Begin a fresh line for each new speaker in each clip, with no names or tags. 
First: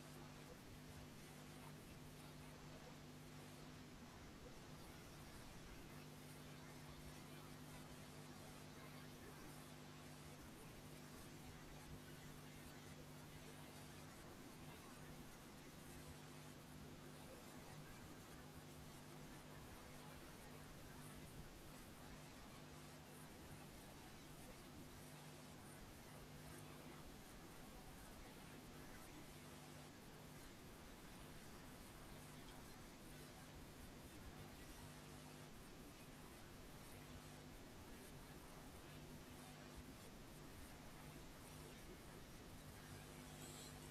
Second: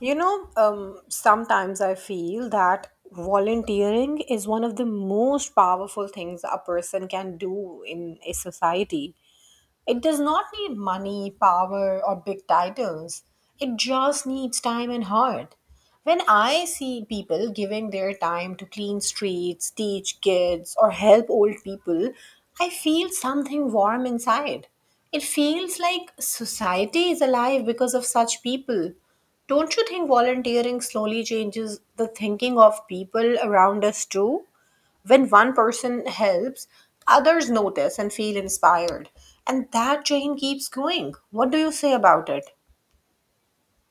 Sometimes I feel that volunteering is one of the most powerful things a person can do in a society. It does not need money, power, or big titles. It just needs time and heart. When I see people giving their time to clean streets, teach kids, or help old people, I feel something warm inside. It feels like society is alive because of such people. Don't you think volunteering slowly changes the thinking of people around us too? When one person helps, others notice and feel inspired. And that chain keeps going. What do you say about it?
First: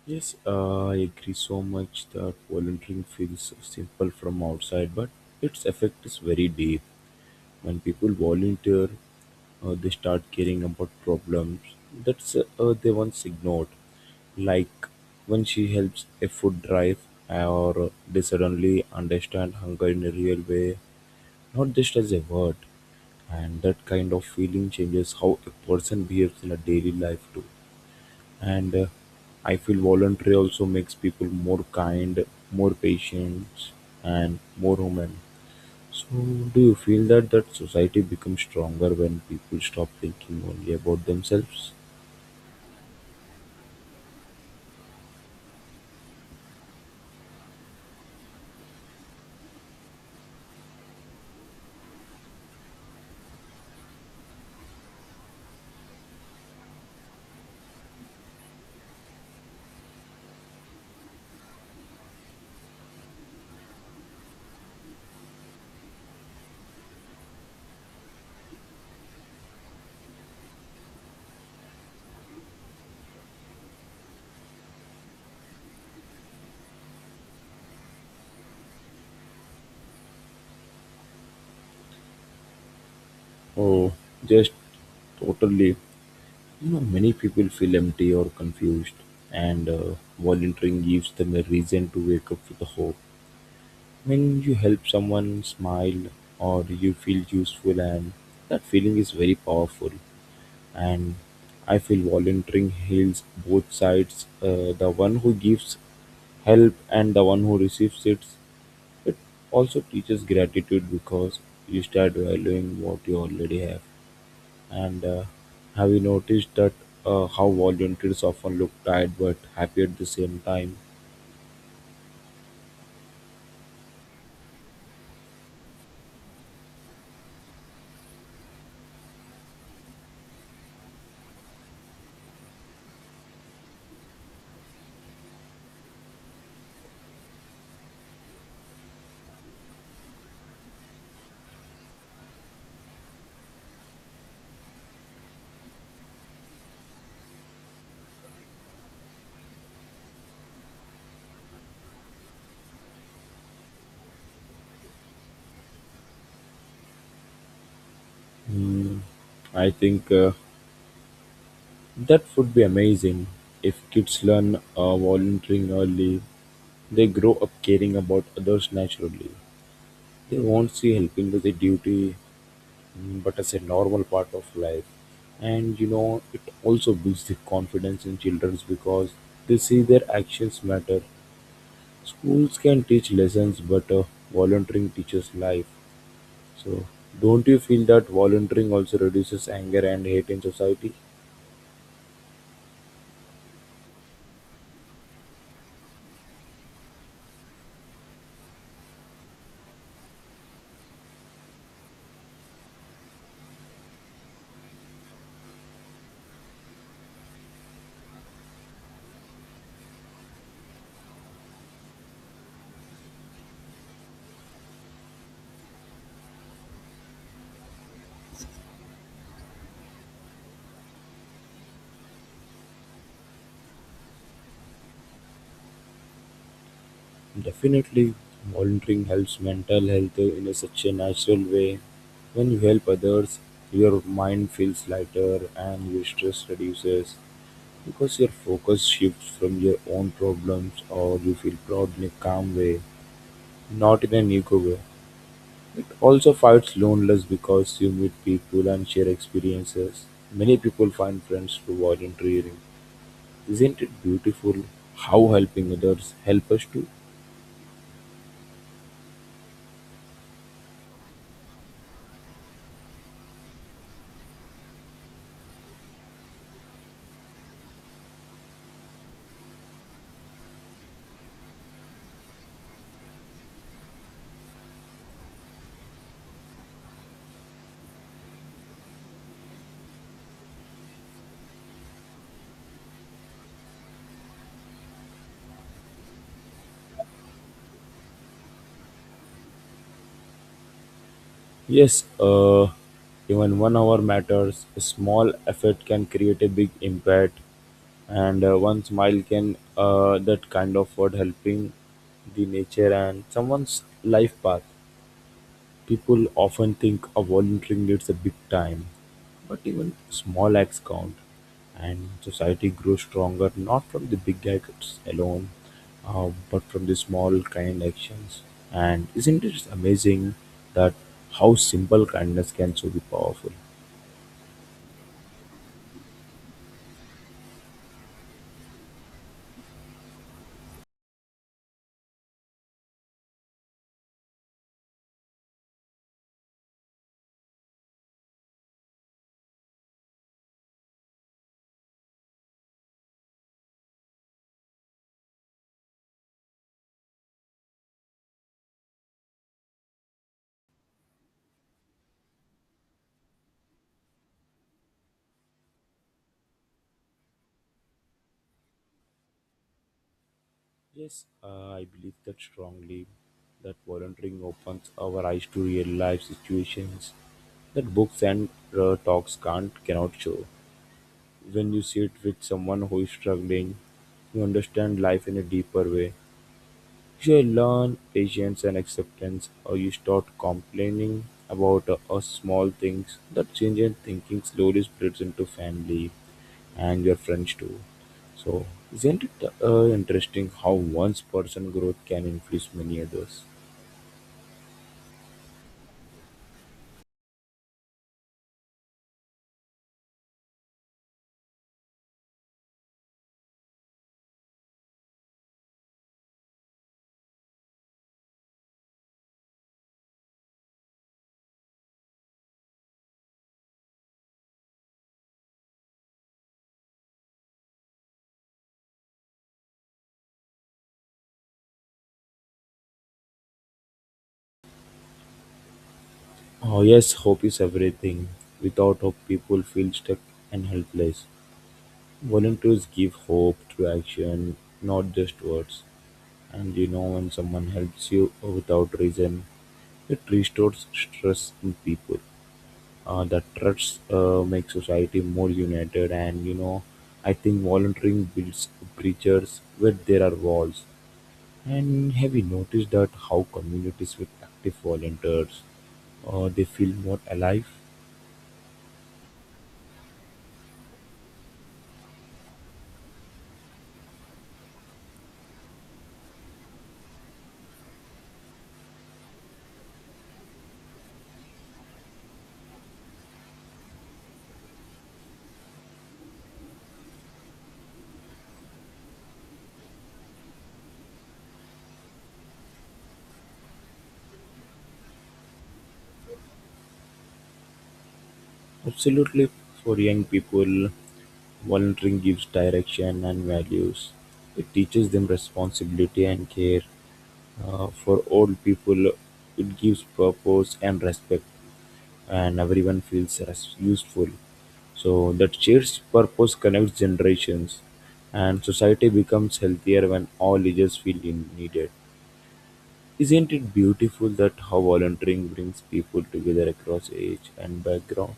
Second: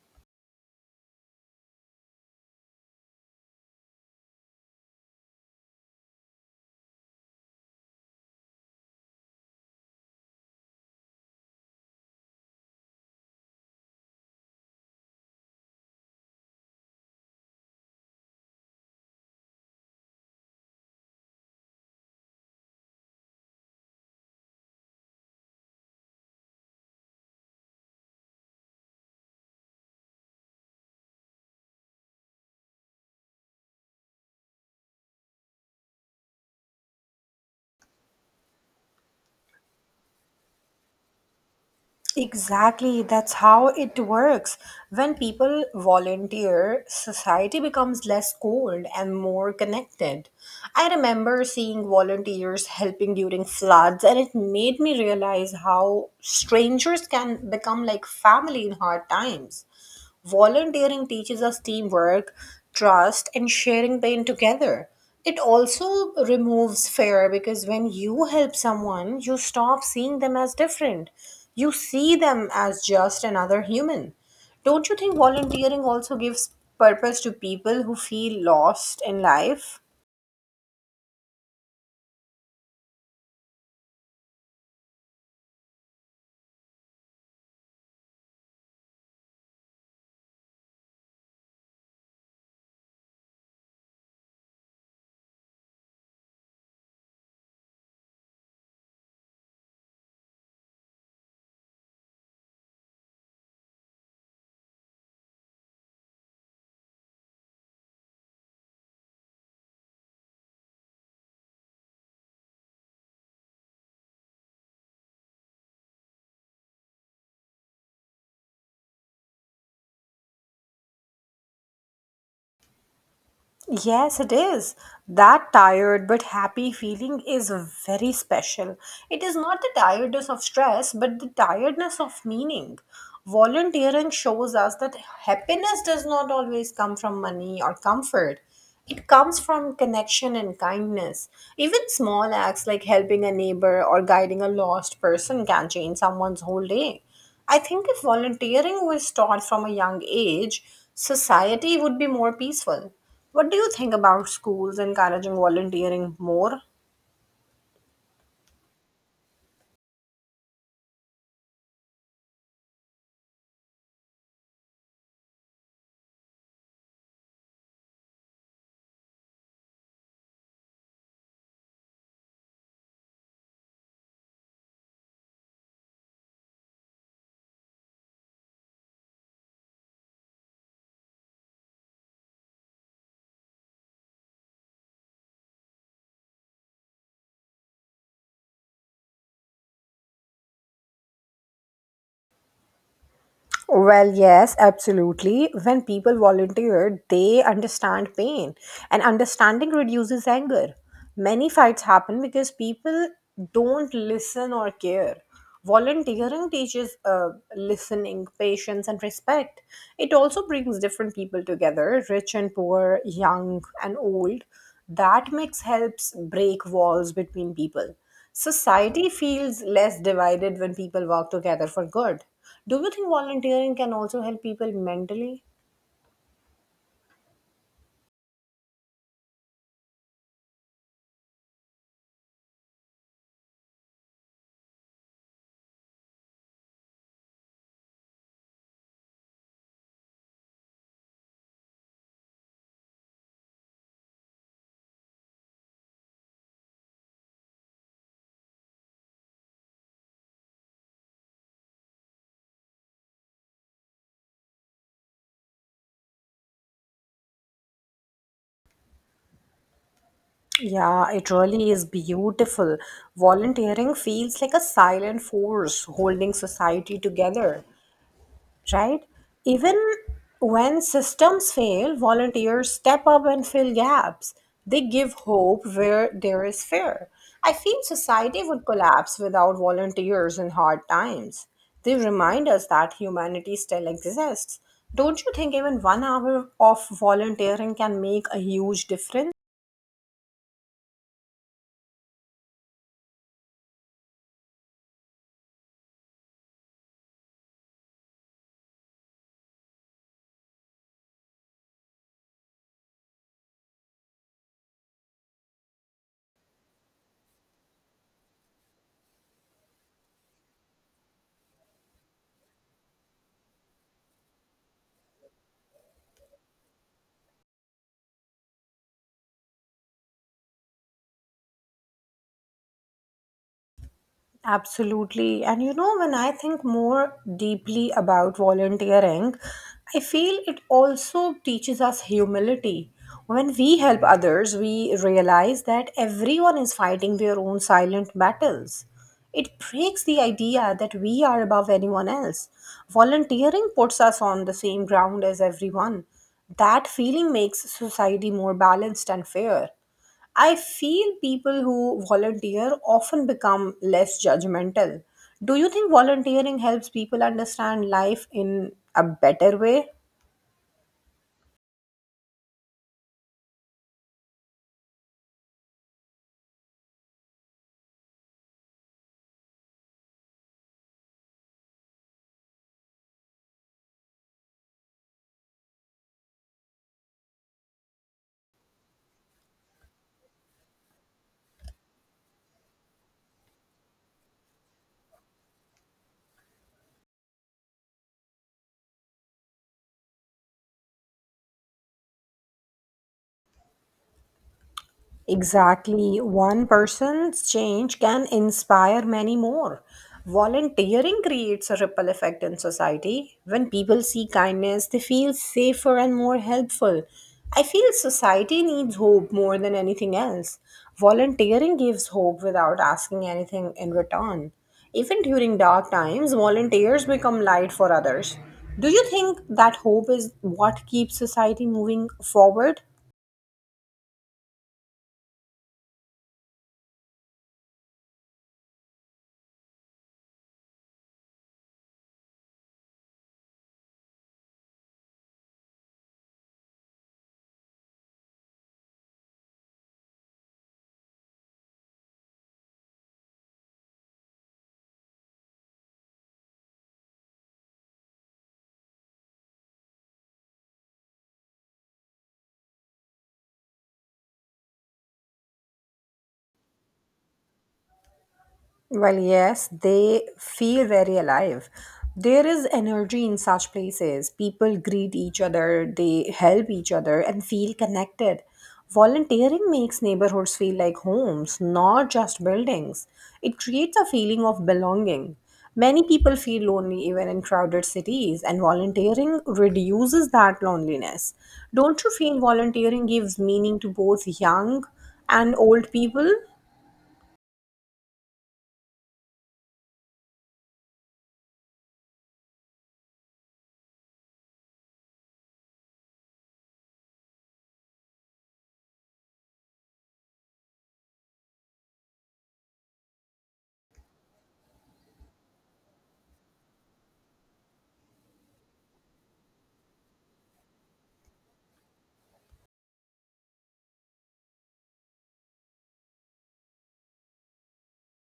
Yes, I agree so much that volunteering feels simple from outside, but its effect is very deep. When people volunteer, they start caring about problems that's they once ignored. Like when she helps a food drive, or they suddenly understand hunger in a real way, not just as a word. And that kind of feeling changes how a person behaves in a daily life too. And I feel voluntary also makes people more kind, more patient, and more human. So, do you feel that that society becomes stronger when people stop thinking only about themselves?
Exactly, that's how it works. When people volunteer, society becomes less cold and more connected. I remember seeing volunteers helping during floods, and it made me realize how strangers can become like family in hard times. Volunteering teaches us teamwork, trust, and sharing pain together. It also removes fear because when you help someone, you stop seeing them as different. You see them as just another human. Don't you think volunteering also gives purpose to people who feel lost in life?
Oh, just totally. You know, many people feel empty or confused, and volunteering gives them a reason to wake up with a hope. When you help someone smile, or you feel useful, and that feeling is very powerful. And I feel volunteering heals both sides. The one who gives help and the one who receives it. It also teaches gratitude because you start valuing what you already have. And have you noticed that how volunteers often look tired but happy at the same time?
Yes, it is. That tired but happy feeling is very special. It is not the tiredness of stress, but the tiredness of meaning. Volunteering shows us that happiness does not always come from money or comfort. It comes from connection and kindness. Even small acts like helping a neighbor or guiding a lost person can change someone's whole day. I think if volunteering was taught from a young age, society would be more peaceful. What do you think about schools encouraging volunteering more?
Hmm, I think that would be amazing if kids learn volunteering early. They grow up caring about others naturally. They won't see helping with a duty, but as a normal part of life. And you know, it also builds the confidence in children because they see their actions matter. Schools can teach lessons, but volunteering teaches life. So, don't you feel that volunteering also reduces anger and hate in society?
Well, yes, absolutely. When people volunteer, they understand pain, and understanding reduces anger. Many fights happen because people don't listen or care. Volunteering teaches listening, patience, and respect. It also brings different people together, rich and poor, young and old. That mix helps break walls between people. Society feels less divided when people work together for good. Do you think volunteering can also help people mentally?
Definitely, volunteering helps mental health in a such a natural way. When you help others, your mind feels lighter and your stress reduces. Because your focus shifts from your own problems, or you feel proud in a calm way, not in an ego way. It also fights loneliness because you meet people and share experiences. Many people find friends through volunteering. Isn't it beautiful how helping others help us to
Yeah, it really is beautiful. Volunteering feels like a silent force holding society together, right? Even when systems fail, volunteers step up and fill gaps. They give hope where there is fear. I feel society would collapse without volunteers in hard times. They remind us that humanity still exists. Don't you think even 1 hour of volunteering can make a huge difference?
Yes, even 1 hour matters. A small effort can create a big impact, and one smile can that kind of word helping the nature and someone's life path. People often think of volunteering needs a big time, but even small acts count, and society grows stronger not from the big acts alone, but from the small kind actions. And isn't it amazing that how simple kindness can so be powerful?
Absolutely. And you know, when I think more deeply about volunteering, I feel it also teaches us humility. When we help others, we realize that everyone is fighting their own silent battles. It breaks the idea that we are above anyone else. Volunteering puts us on the same ground as everyone. That feeling makes society more balanced and fair. I feel people who volunteer often become less judgmental. Do you think volunteering helps people understand life in a better way?
Yes, I believe that strongly. That volunteering opens our eyes to real life situations that books and talks can't cannot show. When you sit with someone who is struggling, you understand life in a deeper way. You learn patience and acceptance, or you start complaining about small things. That change in thinking slowly spreads into family and your friends too. So, isn't it interesting how one's person growth can influence many others?
Exactly. One person's change can inspire many more. Volunteering creates a ripple effect in society. When people see kindness, they feel safer and more helpful. I feel society needs hope more than anything else. Volunteering gives hope without asking anything in return. Even during dark times, volunteers become light for others. Do you think that hope is what keeps society moving forward?
Oh, yes, hope is everything. Without hope, people feel stuck and helpless. Volunteers give hope through action, not just words. And you know, when someone helps you without reason, it restores trust in people. That trust makes society more united. And you know, I think volunteering builds bridges where there are walls. And have you noticed that how communities with active volunteers, they feel more alive?
Well, yes, they feel very alive. There is energy in such places. People greet each other, they help each other, and feel connected. Volunteering makes neighborhoods feel like homes, not just buildings. It creates a feeling of belonging. Many people feel lonely even in crowded cities, and volunteering reduces that loneliness. Don't you feel volunteering gives meaning to both young and old people?
Absolutely, for young people, volunteering gives direction and values. It teaches them responsibility and care. For old people, it gives purpose and respect, and everyone feels useful. So that shared purpose connects generations, and society becomes healthier when all ages feel needed. Isn't it beautiful that how volunteering brings people together across age and background?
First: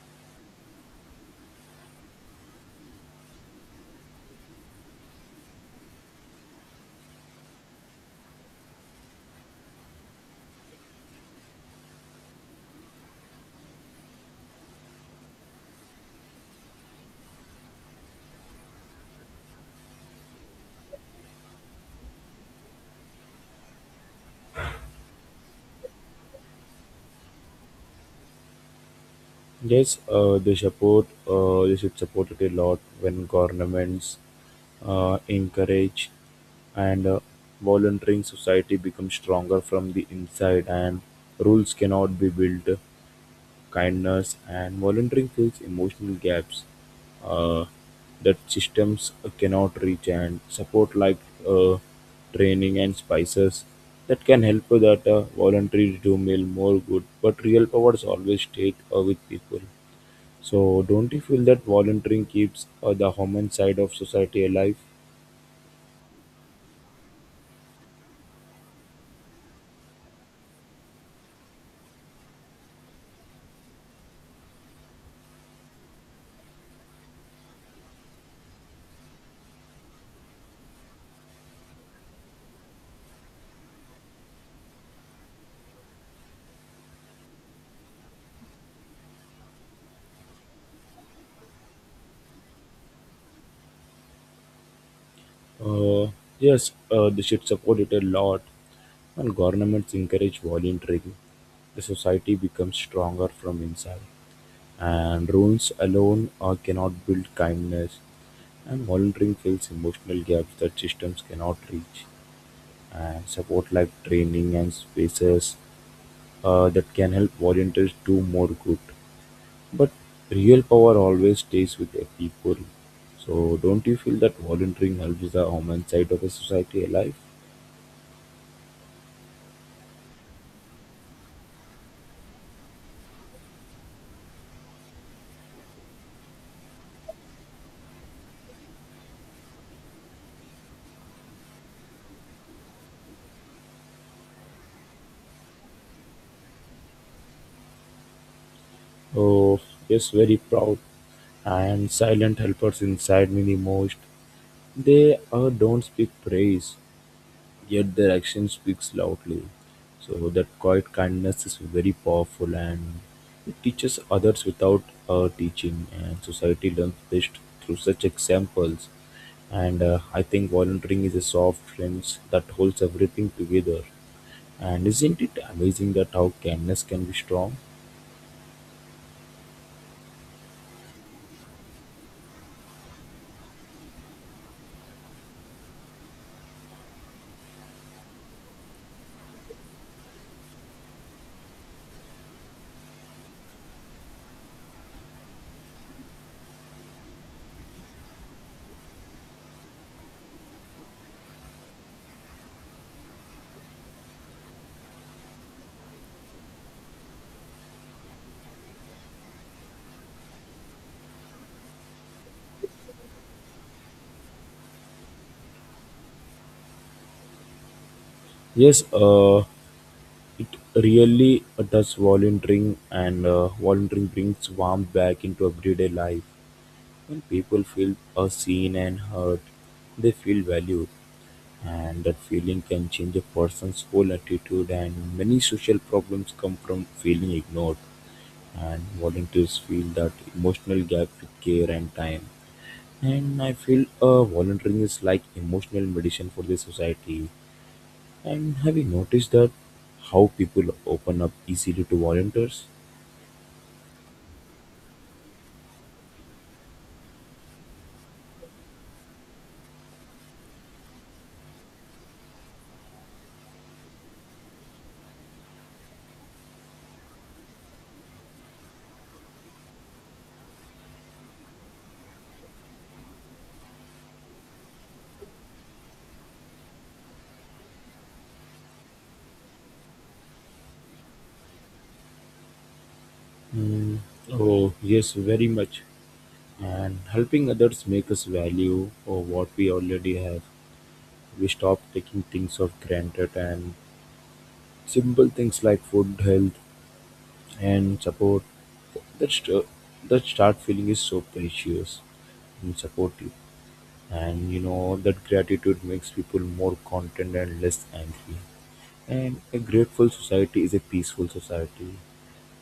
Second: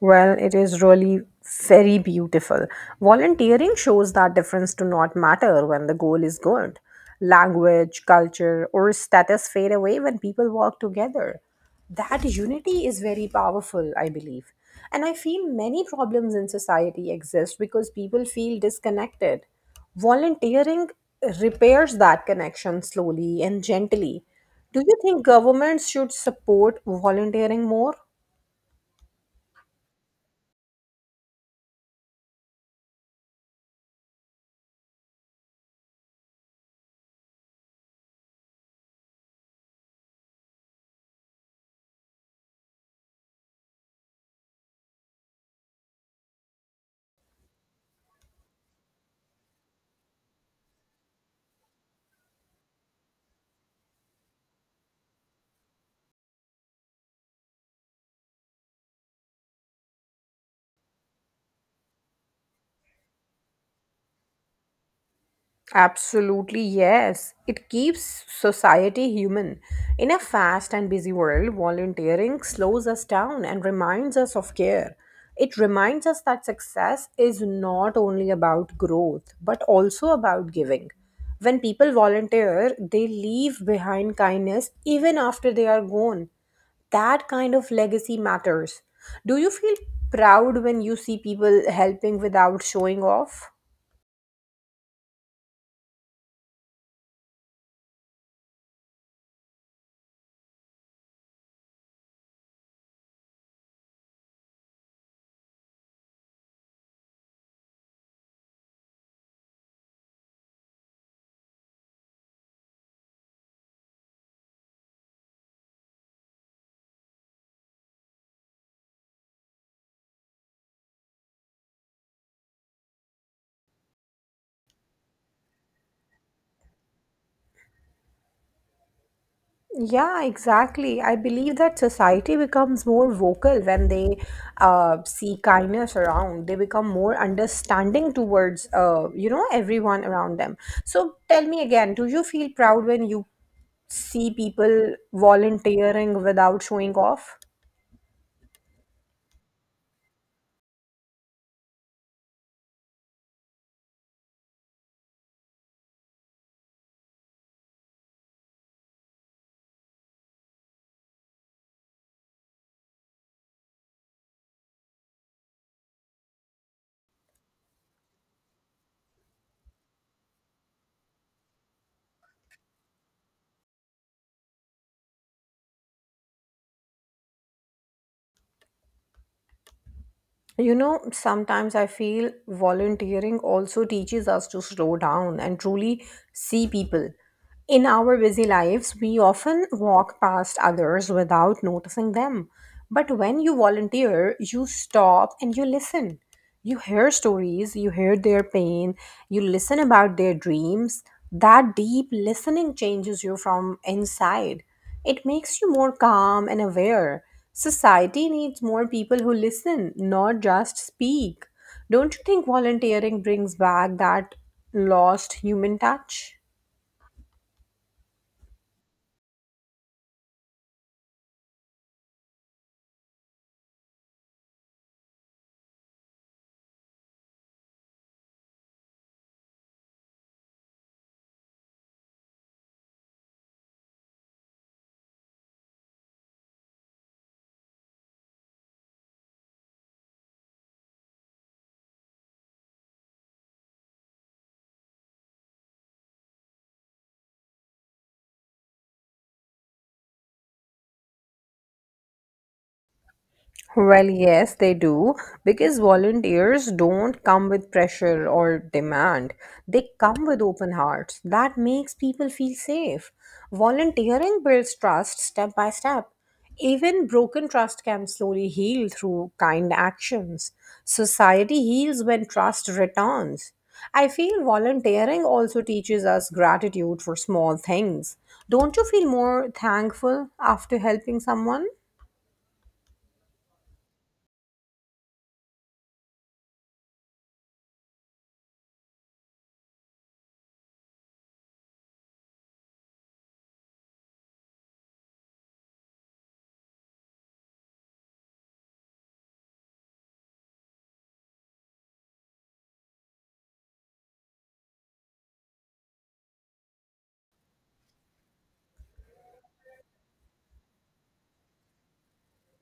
Well, it is really very beautiful. Volunteering shows that difference do not matter when the goal is good. Language, culture, or status fade away when people work together. That unity is very powerful, I believe. And I feel many problems in society exist because people feel disconnected. Volunteering repairs that connection slowly and gently. Do you think governments should support volunteering more?
Yes, they support. They should support it a lot when governments encourage and volunteering society becomes stronger from the inside, and rules cannot be built. Kindness and volunteering fills emotional gaps uh, that systems cannot reach, and support like uh, training and spices that can help that volunteers do meal more good, but real powers always stay with people. So, don't you feel that volunteering keeps the human side of society alive?
Absolutely, yes. It keeps society human. In a fast and busy world, volunteering slows us down and reminds us of care. It reminds us that success is not only about growth, but also about giving. When people volunteer, they leave behind kindness even after they are gone. That kind of legacy matters. Do you feel proud when you see people helping without showing off?
Uh, yes, they should support it a lot. When governments encourage volunteering, the society becomes stronger from inside. And rules alone cannot build kindness. And volunteering fills emotional gaps that systems cannot reach. And support like training and spaces that can help volunteers do more good. But real power always stays with the people. So don't you feel that volunteering helps the human side of a society alive?
Yeah, exactly. I believe that society becomes more vocal when they see kindness around. They become more understanding towards, everyone around them. So tell me again, do you feel proud when you see people volunteering without showing off?
Oh, yes, very proud. And silent helpers inside me the most. They don't speak praise, yet their action speaks loudly. So that quiet kindness is very powerful, and it teaches others without teaching, and society learns best through such examples. And I think volunteering is a soft lens that holds everything together. And isn't it amazing that how kindness can be strong?
You know, sometimes I feel volunteering also teaches us to slow down and truly see people. In our busy lives, we often walk past others without noticing them. But when you volunteer, you stop and you listen, you hear stories, you hear their pain, you listen about their dreams. That deep listening changes you from inside. It makes you more calm and aware. Society needs more people who listen, not just speak. Don't you think volunteering brings back that lost human touch?
Yes, it really does volunteering brings warmth back into everyday life. When people feel are seen and heard, they feel valued, and that feeling can change a person's whole attitude. And many social problems come from feeling ignored, and volunteers feel that emotional gap with care and time. And I feel volunteering is like emotional medicine for the society. And have you noticed that how people open up easily to volunteers?
Well, yes, they do, because volunteers don't come with pressure or demand. They come with open hearts. That makes people feel safe. Volunteering builds trust step by step. Even broken trust can slowly heal through kind actions. Society heals when trust returns. I feel volunteering also teaches us gratitude for small things. Don't you feel more thankful after helping someone?
Mm, oh, yes, very much. And helping others make us value or what we already have. We stop taking things for granted, and simple things like food, health, and support, that st- that start feeling is so precious and supportive. And you know that gratitude makes people more content and less angry. And a grateful society is a peaceful society.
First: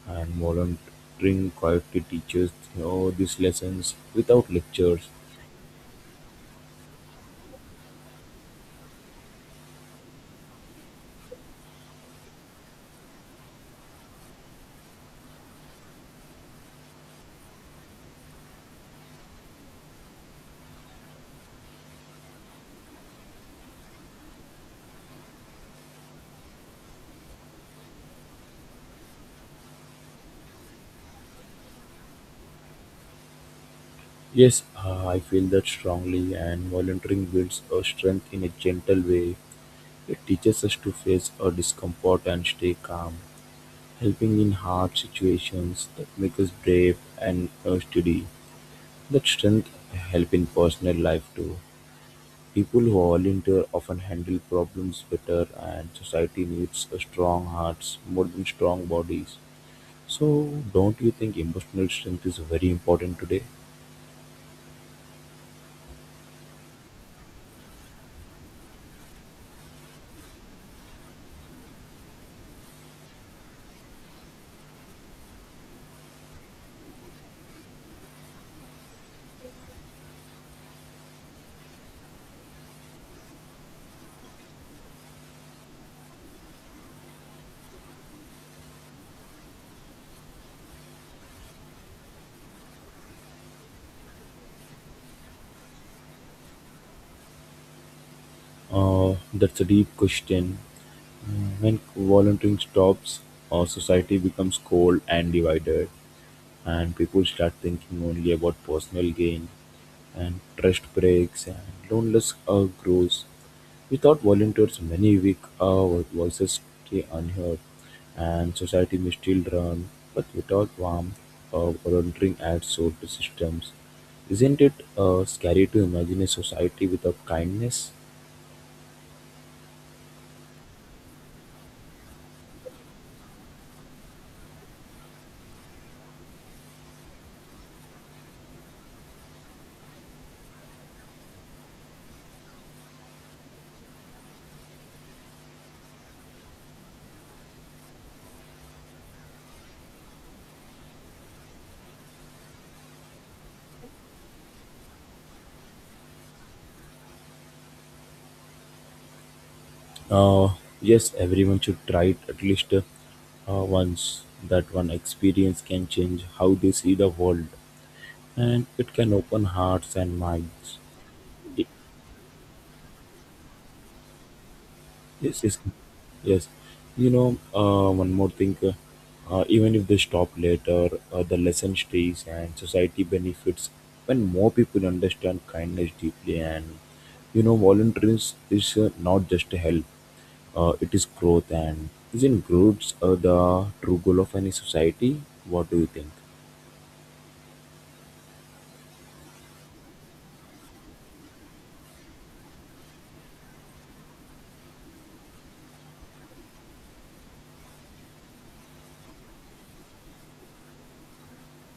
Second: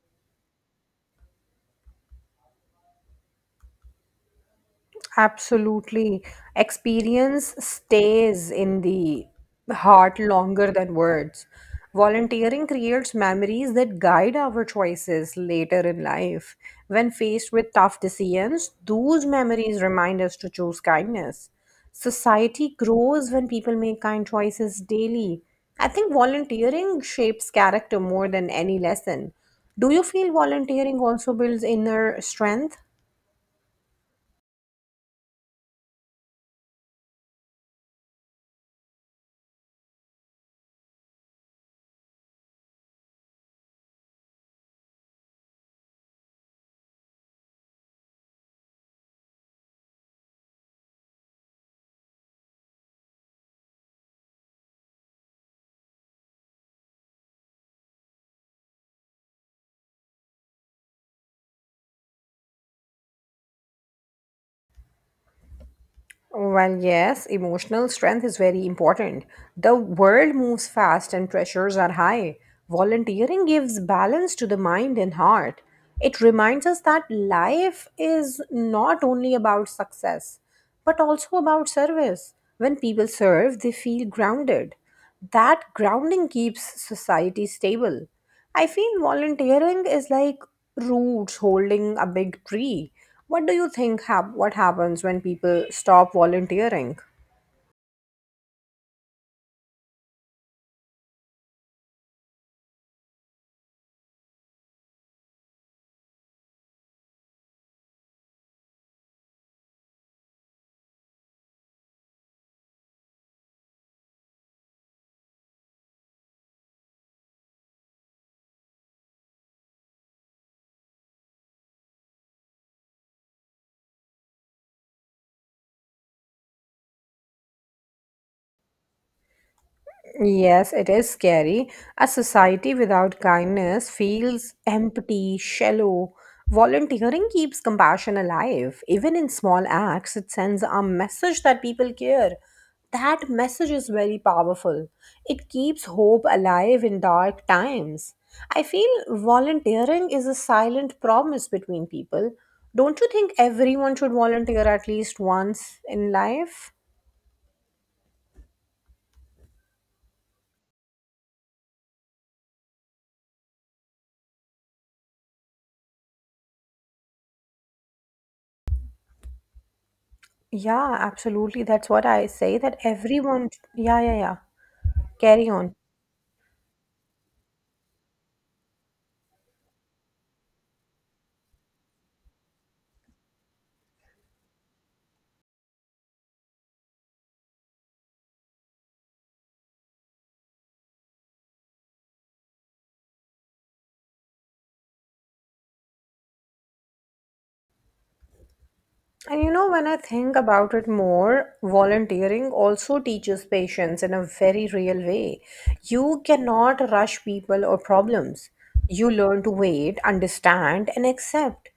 And volunteering quietly teaches, you know, these lessons without lectures.
Absolutely. Experience stays in the heart longer than words. Volunteering creates memories that guide our choices later in life. When faced with tough decisions, those memories remind us to choose kindness. Society grows when people make kind choices daily. I think volunteering shapes character more than any lesson. Do you feel volunteering also builds inner strength?
Yes, I feel that strongly, and volunteering builds our strength in a gentle way. It teaches us to face our discomfort and stay calm, helping in hard situations that make us brave and steady. That strength help in personal life too. People who volunteer often handle problems better, and society needs a strong hearts more than strong bodies. So, don't you think emotional strength is very important today?
Well, yes, emotional strength is very important. The world moves fast and pressures are high. Volunteering gives balance to the mind and heart. It reminds us that life is not only about success, but also about service. When people serve, they feel grounded. That grounding keeps society stable. I feel volunteering is like roots holding a big tree. What do you think hap- What happens when people stop volunteering?
That's a deep question. When volunteering stops, our society becomes cold and divided, and people start thinking only about personal gain, and trust breaks, and loneliness grows. Without volunteers, many weak voices stay unheard, and society may still run, but without warmth. Volunteering adds soul to systems. Isn't it scary to imagine a society without kindness?
Yes, it is scary. A society without kindness feels empty, shallow. Volunteering keeps compassion alive. Even in small acts, it sends a message that people care. That message is very powerful. It keeps hope alive in dark times. I feel volunteering is a silent promise between people. Don't you think everyone should volunteer at least once in life?
Uh, yes, everyone should try it at least once. That one experience can change how they see the world, and it can open hearts and minds.
Yeah, absolutely. That's what I say, that everyone, yeah, yeah, yeah.
Yes,
Carry
yes,
on.
yes. You know, one more thing. Even if they stop later, the lesson stays, and society benefits when more people understand kindness deeply. And you know, volunteering is not just a help; it is growth. And isn't growth the true goal of any society? What do you think?
And you know, when I think about it more, volunteering also teaches patience in a very real way. You cannot rush people or problems. You learn to wait, understand, and accept.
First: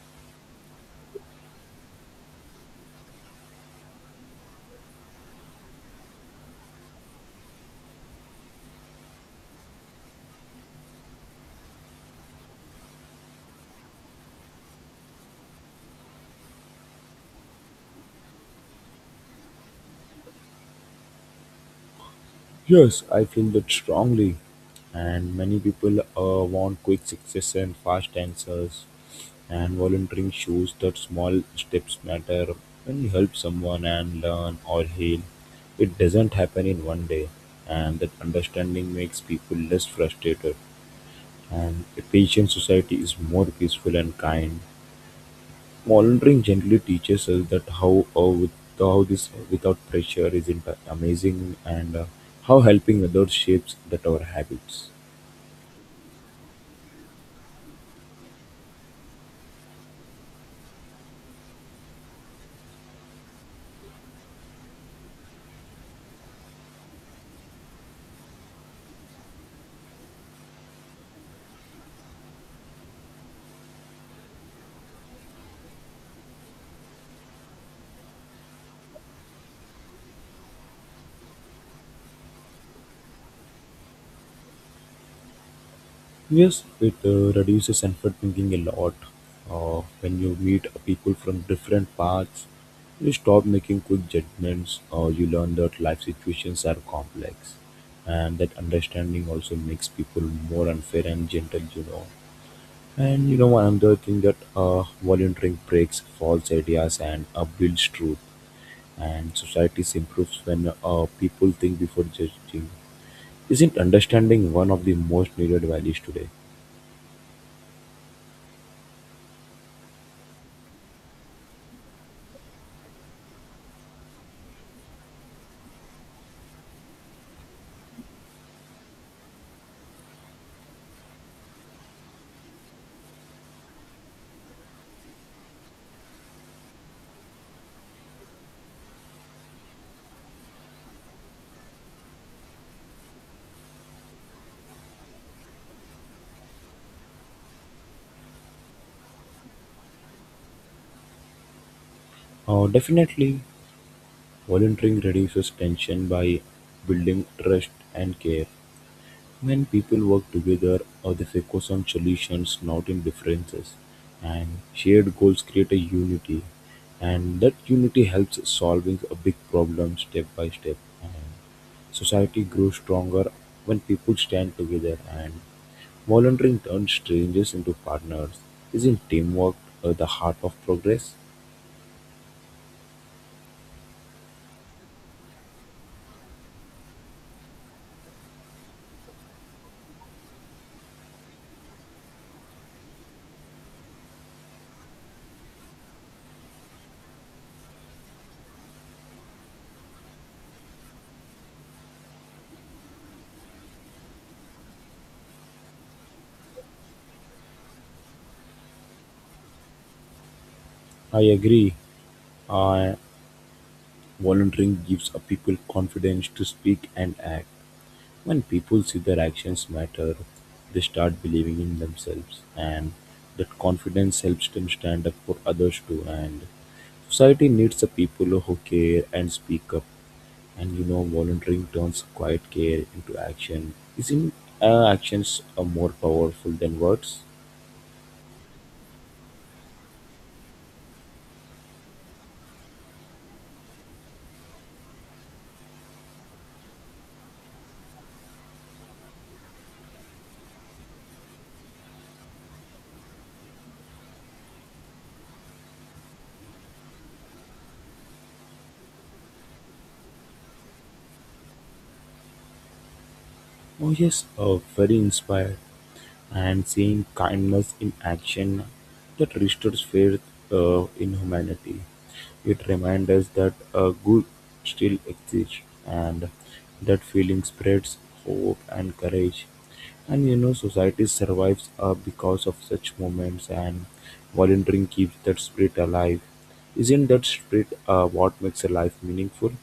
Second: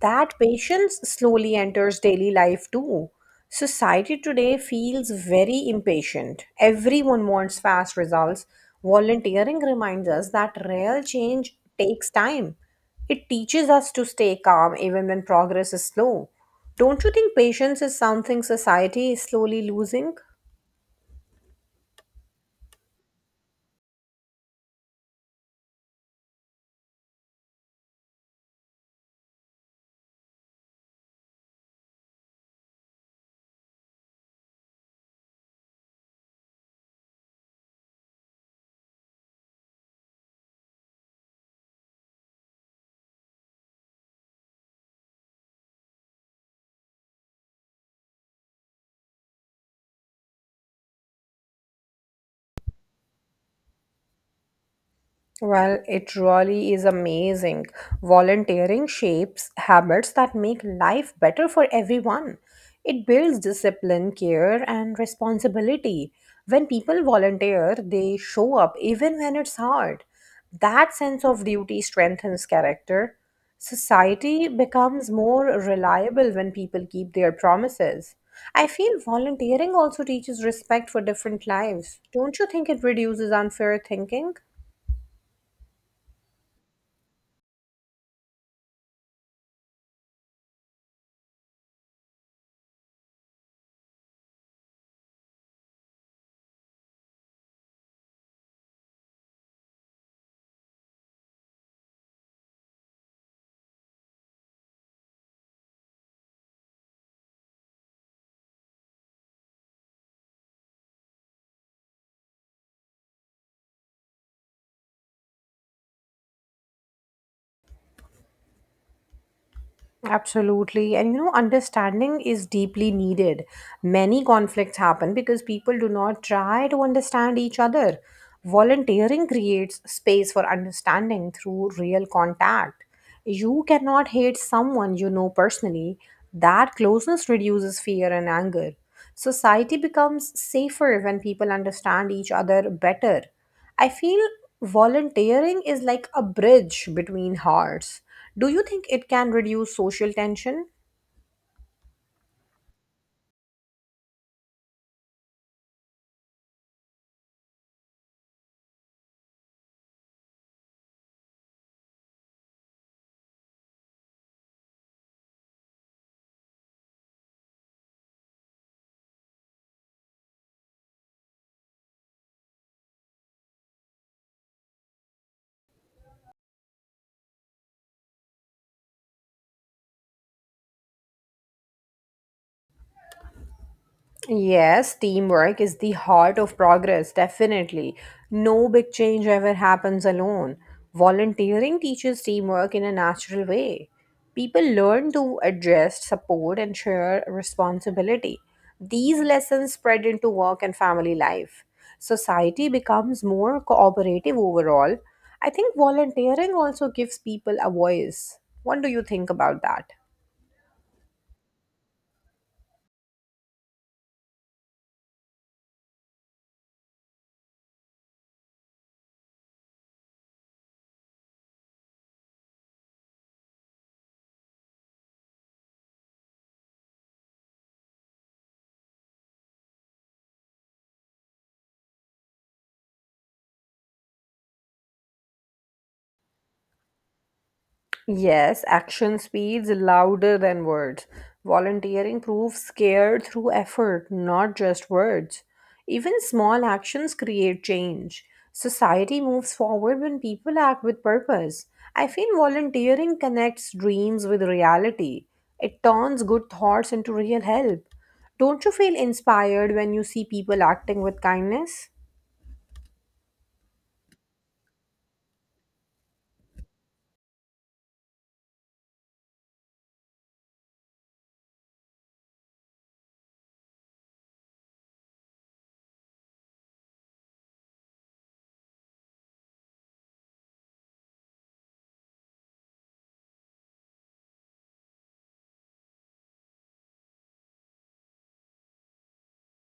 That patience slowly enters daily life too. Society today feels very impatient. Everyone wants fast results. Volunteering reminds us that real change takes time. It teaches us to stay calm even when progress is slow. Don't you think patience is something society is slowly losing?
Yes, I feel that strongly. And many people want quick success and fast answers. And volunteering shows that small steps matter. When you help someone and learn or heal, it doesn't happen in one day. And that understanding makes people less frustrated. And a patient society is more peaceful and kind. Mouldering gently teaches us that how how this without pressure is in amazing, and how helping others shapes that our habits.
Well, it really is amazing. Volunteering shapes habits that make life better for everyone. It builds discipline, care, and responsibility. When people volunteer, they show up even when it's hard. That sense of duty strengthens character. Society becomes more reliable when people keep their promises. I feel volunteering also teaches respect for different lives. Don't you think it reduces unfair thinking?
Yes, it reduces effort thinking a lot. When you meet people from different paths, you stop making quick judgments, or you learn that life situations are complex, and that understanding also makes people more unfair and gentle, you know. And you know, another thing that volunteering breaks false ideas and builds truth, and societies improves when people think before judging. Isn't understanding one of the most needed values today?
Absolutely. And you know, understanding is deeply needed. Many conflicts happen because people do not try to understand each other. Volunteering creates space for understanding through real contact. You cannot hate someone you know personally. That closeness reduces fear and anger. Society becomes safer when people understand each other better. I feel volunteering is like a bridge between hearts. Do you think it can reduce social tension?
Definitely, volunteering reduces tension by building trust and care. When people work together, they focus on solutions, not in differences. And shared goals create a unity, and that unity helps solving a big problem step by step. And society grows stronger when people stand together. And volunteering turns strangers into partners. Isn't teamwork the heart of progress?
Yes, teamwork is the heart of progress, definitely. No big change ever happens alone. Volunteering teaches teamwork in a natural way. People learn to adjust, support, and share responsibility. These lessons spread into work and family life. Society becomes more cooperative overall. I think volunteering also gives people a voice. What do you think about that?
I agree. Uh, Volunteering gives a people confidence to speak and act. When people see their actions matter, they start believing in themselves, and that confidence helps them stand up for others too. And society needs the people who care and speak up. And you know, volunteering turns quiet care into action. Isn't actions more powerful than words?
Yes, action speeds louder than words. Volunteering proves care through effort, not just words. Even small actions create change. Society moves forward when people act with purpose. I feel volunteering connects dreams with reality. It turns good thoughts into real help. Don't you feel inspired when you see people acting with kindness?
Oh, yes, very inspired. And seeing kindness in action, that restores faith in humanity. It reminds us that good still exists, and that feeling spreads hope and courage. And you know, society survives because of such moments, and volunteering keeps that spirit alive. Isn't that spirit what makes a life meaningful?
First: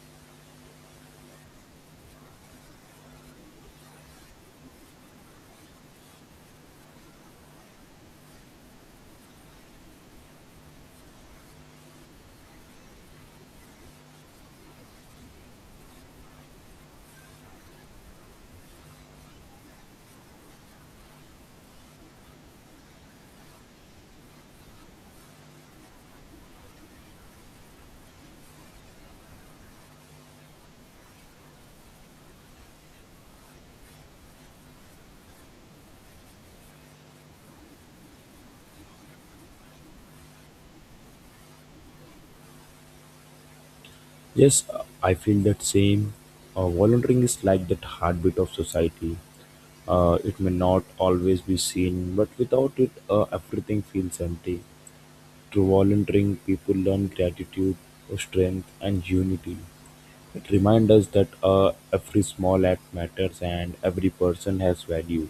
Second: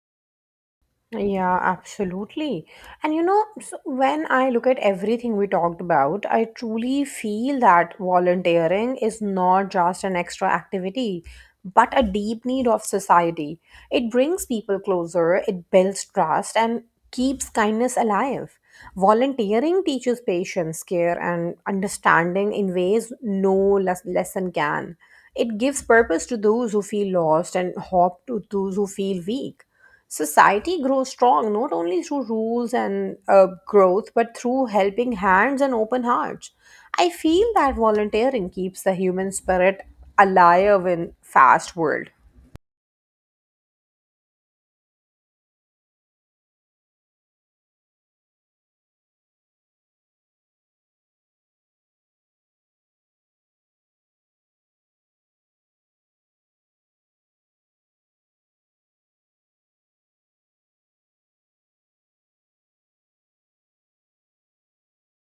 Yeah, absolutely. And you know, so when I look at everything we talked about, I truly feel that volunteering is not just an extra activity, but a deep need of society. It brings people closer, it builds trust, and keeps kindness alive. Volunteering teaches patience, care, and understanding in ways no lesson can. It gives purpose to those who feel lost and hope to those who feel weak. Society grows strong not only through rules and growth, but through helping hands and open hearts. I feel that volunteering keeps the human spirit alive in fast world.
Yes, I feel that same. Volunteering is like that heartbeat of society. It may not always be seen, but without it, everything feels empty. Through volunteering, people learn gratitude, strength, and unity. It reminds us that every small act matters and every person has value.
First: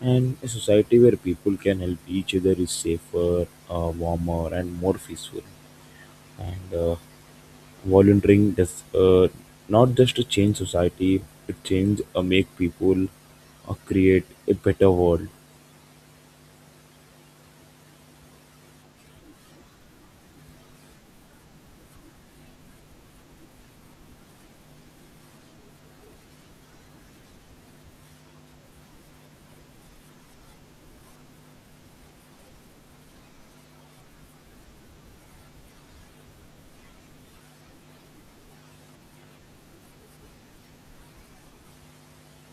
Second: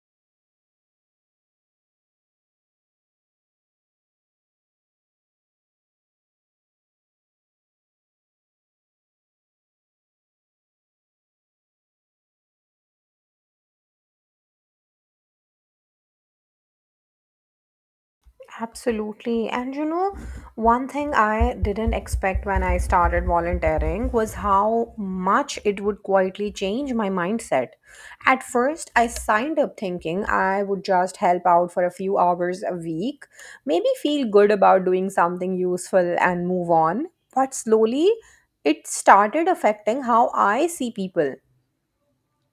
And a society where people can help each other is safer, warmer, and more peaceful. And volunteering does not just to change society, it change make people create a better world.
Absolutely. And you know, one thing I didn't expect when I started volunteering was how much it would quietly change my mindset. At first, I signed up thinking I would just help out for a few hours a week, maybe feel good about doing something useful and move on. But slowly, it started affecting how I see people,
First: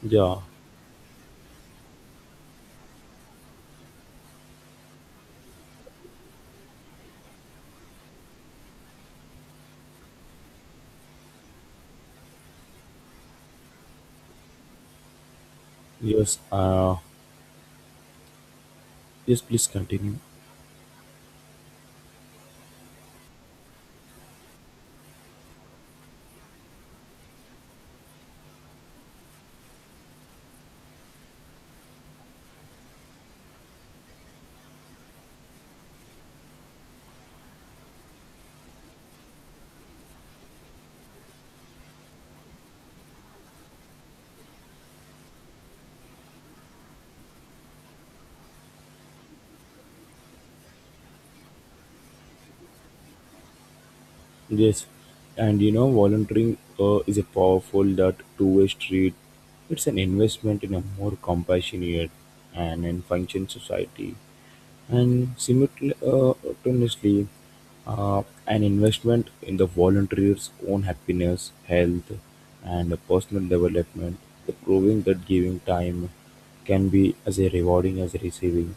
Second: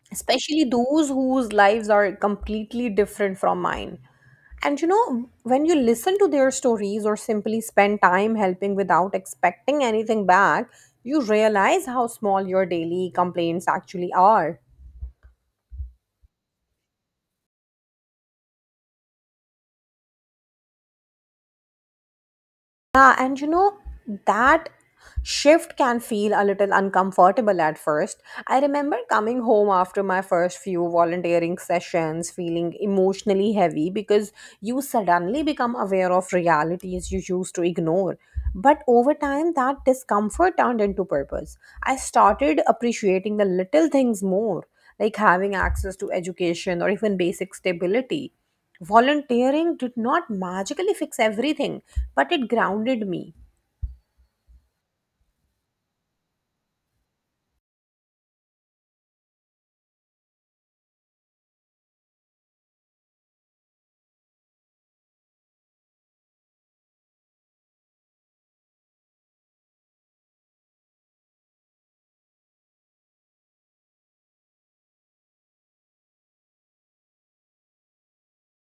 Yeah.
especially those whose lives are completely different from mine. And you know, when you listen to their stories or simply spend time helping without expecting anything back, you realize how small your daily complaints actually are.
Yes. Yes. Please continue.
Yeah, and you know, that shift can feel a little uncomfortable at first. I remember coming home after my first few volunteering sessions feeling emotionally heavy because you suddenly become aware of realities you used to ignore. But over time, that discomfort turned into purpose. I started appreciating the little things more, like having access to education or even basic stability. Volunteering did not magically fix everything, but it grounded me.
Yes. And you know, volunteering is a powerful that two-way street. It's an investment in a more compassionate and in function society. And simultaneously, an investment in the volunteer's own happiness, health, and personal development, the proving that giving time can be as rewarding as receiving.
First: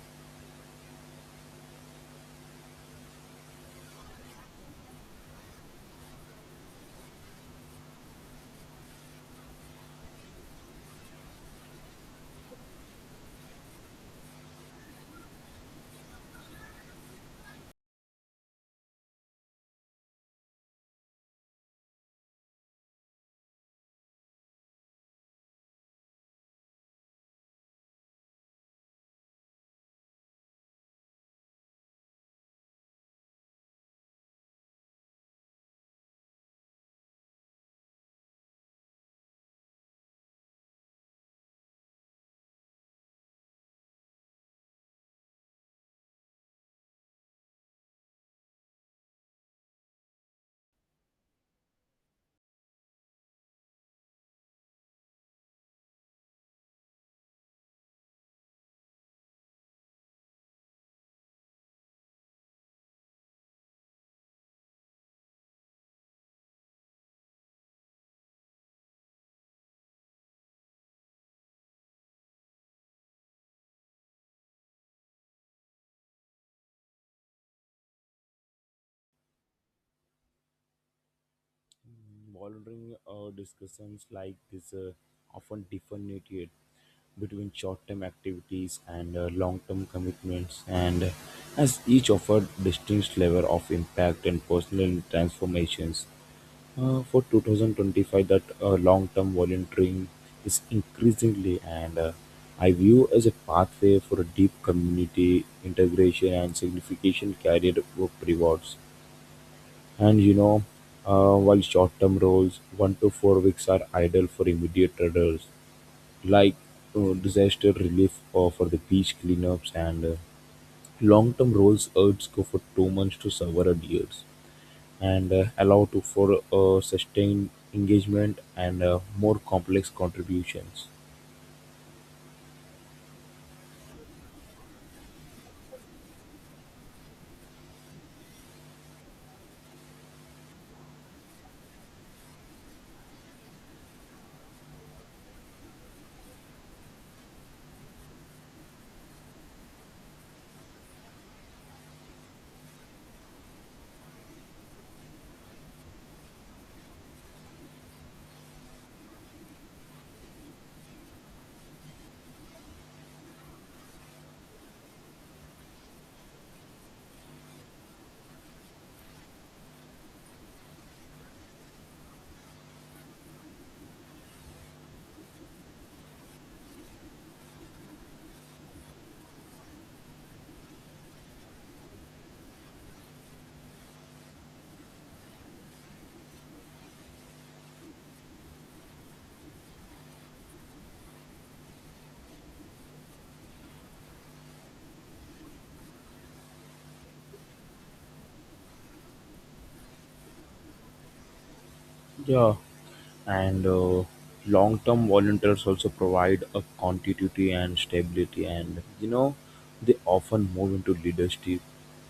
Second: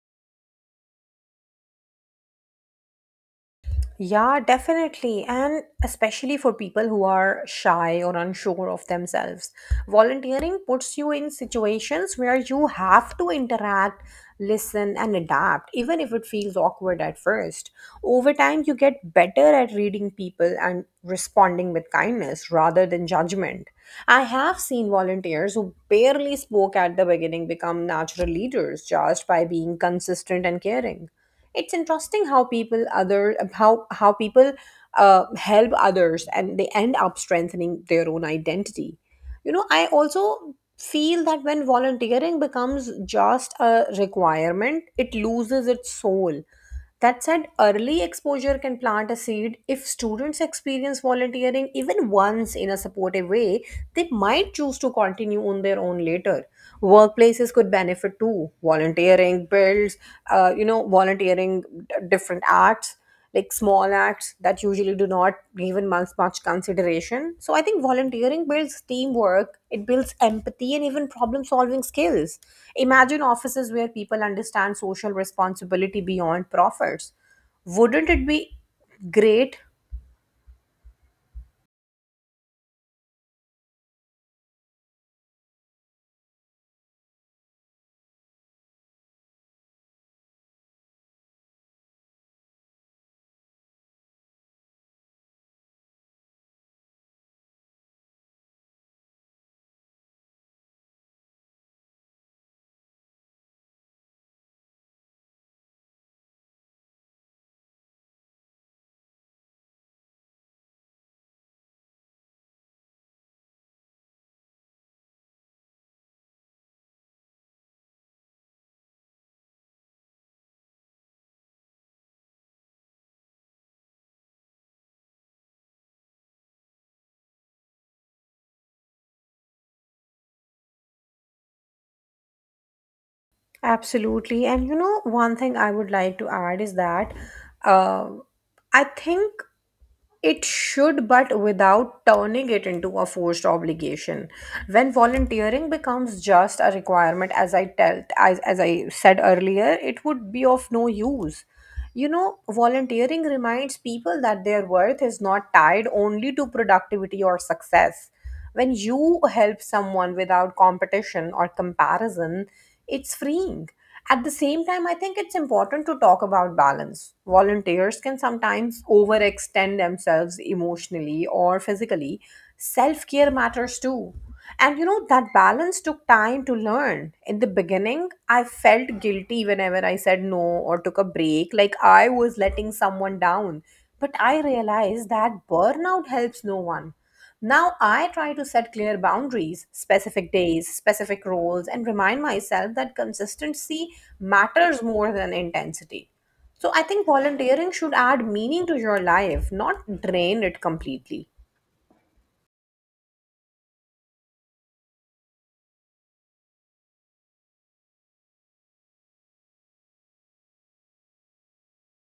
Yeah, definitely. And especially for people who are shy or unsure of themselves, volunteering puts you in situations where you have to interact, listen, and adapt, even if it feels awkward at first. Over time, you get better at reading people and responding with kindness rather than judgment. I have seen volunteers who barely spoke at the beginning become natural leaders just by being consistent and caring. It's interesting how people help others and they end up strengthening their own identity. You know, I also feel that when volunteering becomes just a requirement, it loses its soul. That said, early exposure can plant a seed. If students experience volunteering even once in a supportive way, they might choose to continue on their own later. Workplaces could benefit too. Volunteering builds, you know, volunteering d- Different acts like small acts that usually do not given much consideration. So I think volunteering builds teamwork, it builds empathy and even problem solving skills. Imagine offices where people understand social responsibility beyond profits. Wouldn't it be great?
Volunteering discussions like this often differentiate between short-term activities and long-term commitments, and as each offer distinct level of impact and personal transformations. For 2025, that long-term volunteering is increasingly, and I view as a pathway for a deep community integration and significant career work rewards. And you know, while short-term roles, 1 to 4 weeks, are ideal for immediate traders, like disaster relief or for the beach cleanups, and long-term roles urge go for 2 months to several years, and allow to for sustained engagement and more complex contributions.
Absolutely. And you know, one thing I would like to add is that uh, I think it should, but without turning it into a forced obligation. When volunteering becomes just a requirement, as I said earlier, it would be of no use. You know, volunteering reminds people that their worth is not tied only to productivity or success. When you help someone without competition or comparison, it's freeing. At the same time, I think it's important to talk about balance. Volunteers can sometimes overextend themselves emotionally or physically. Self care matters too. And you know, that balance took time to learn. In the beginning, I felt guilty whenever I said no or took a break, like I was letting someone down. But I realized that burnout helps no one. Now I try to set clear boundaries, specific days, specific roles, and remind myself that consistency matters more than intensity. So I think volunteering should add meaning to your life, not drain it completely.
Yeah, and long-term volunteers also provide a continuity and stability. And you know, they often move into leadership,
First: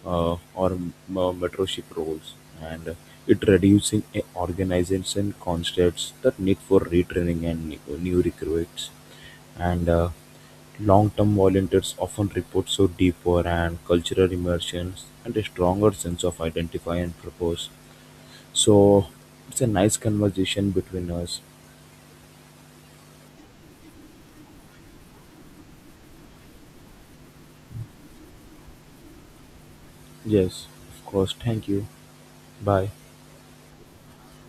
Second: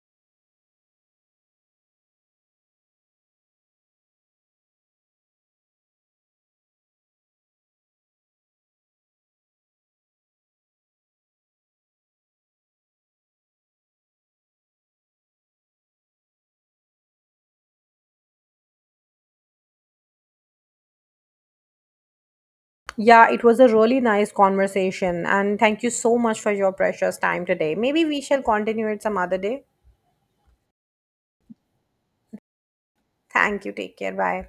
or mentorship roles, and it reducing a organization constraints that need for retraining and new recruits. And long-term volunteers often report so deeper and cultural immersions and a stronger sense of identify and purpose. So it's a nice conversation between us.
Yeah, it was a really nice conversation, and thank you so much for your precious time today. Maybe we shall continue it some other day.
Yes, of course, thank you. Bye.
Thank you. Take care. Bye.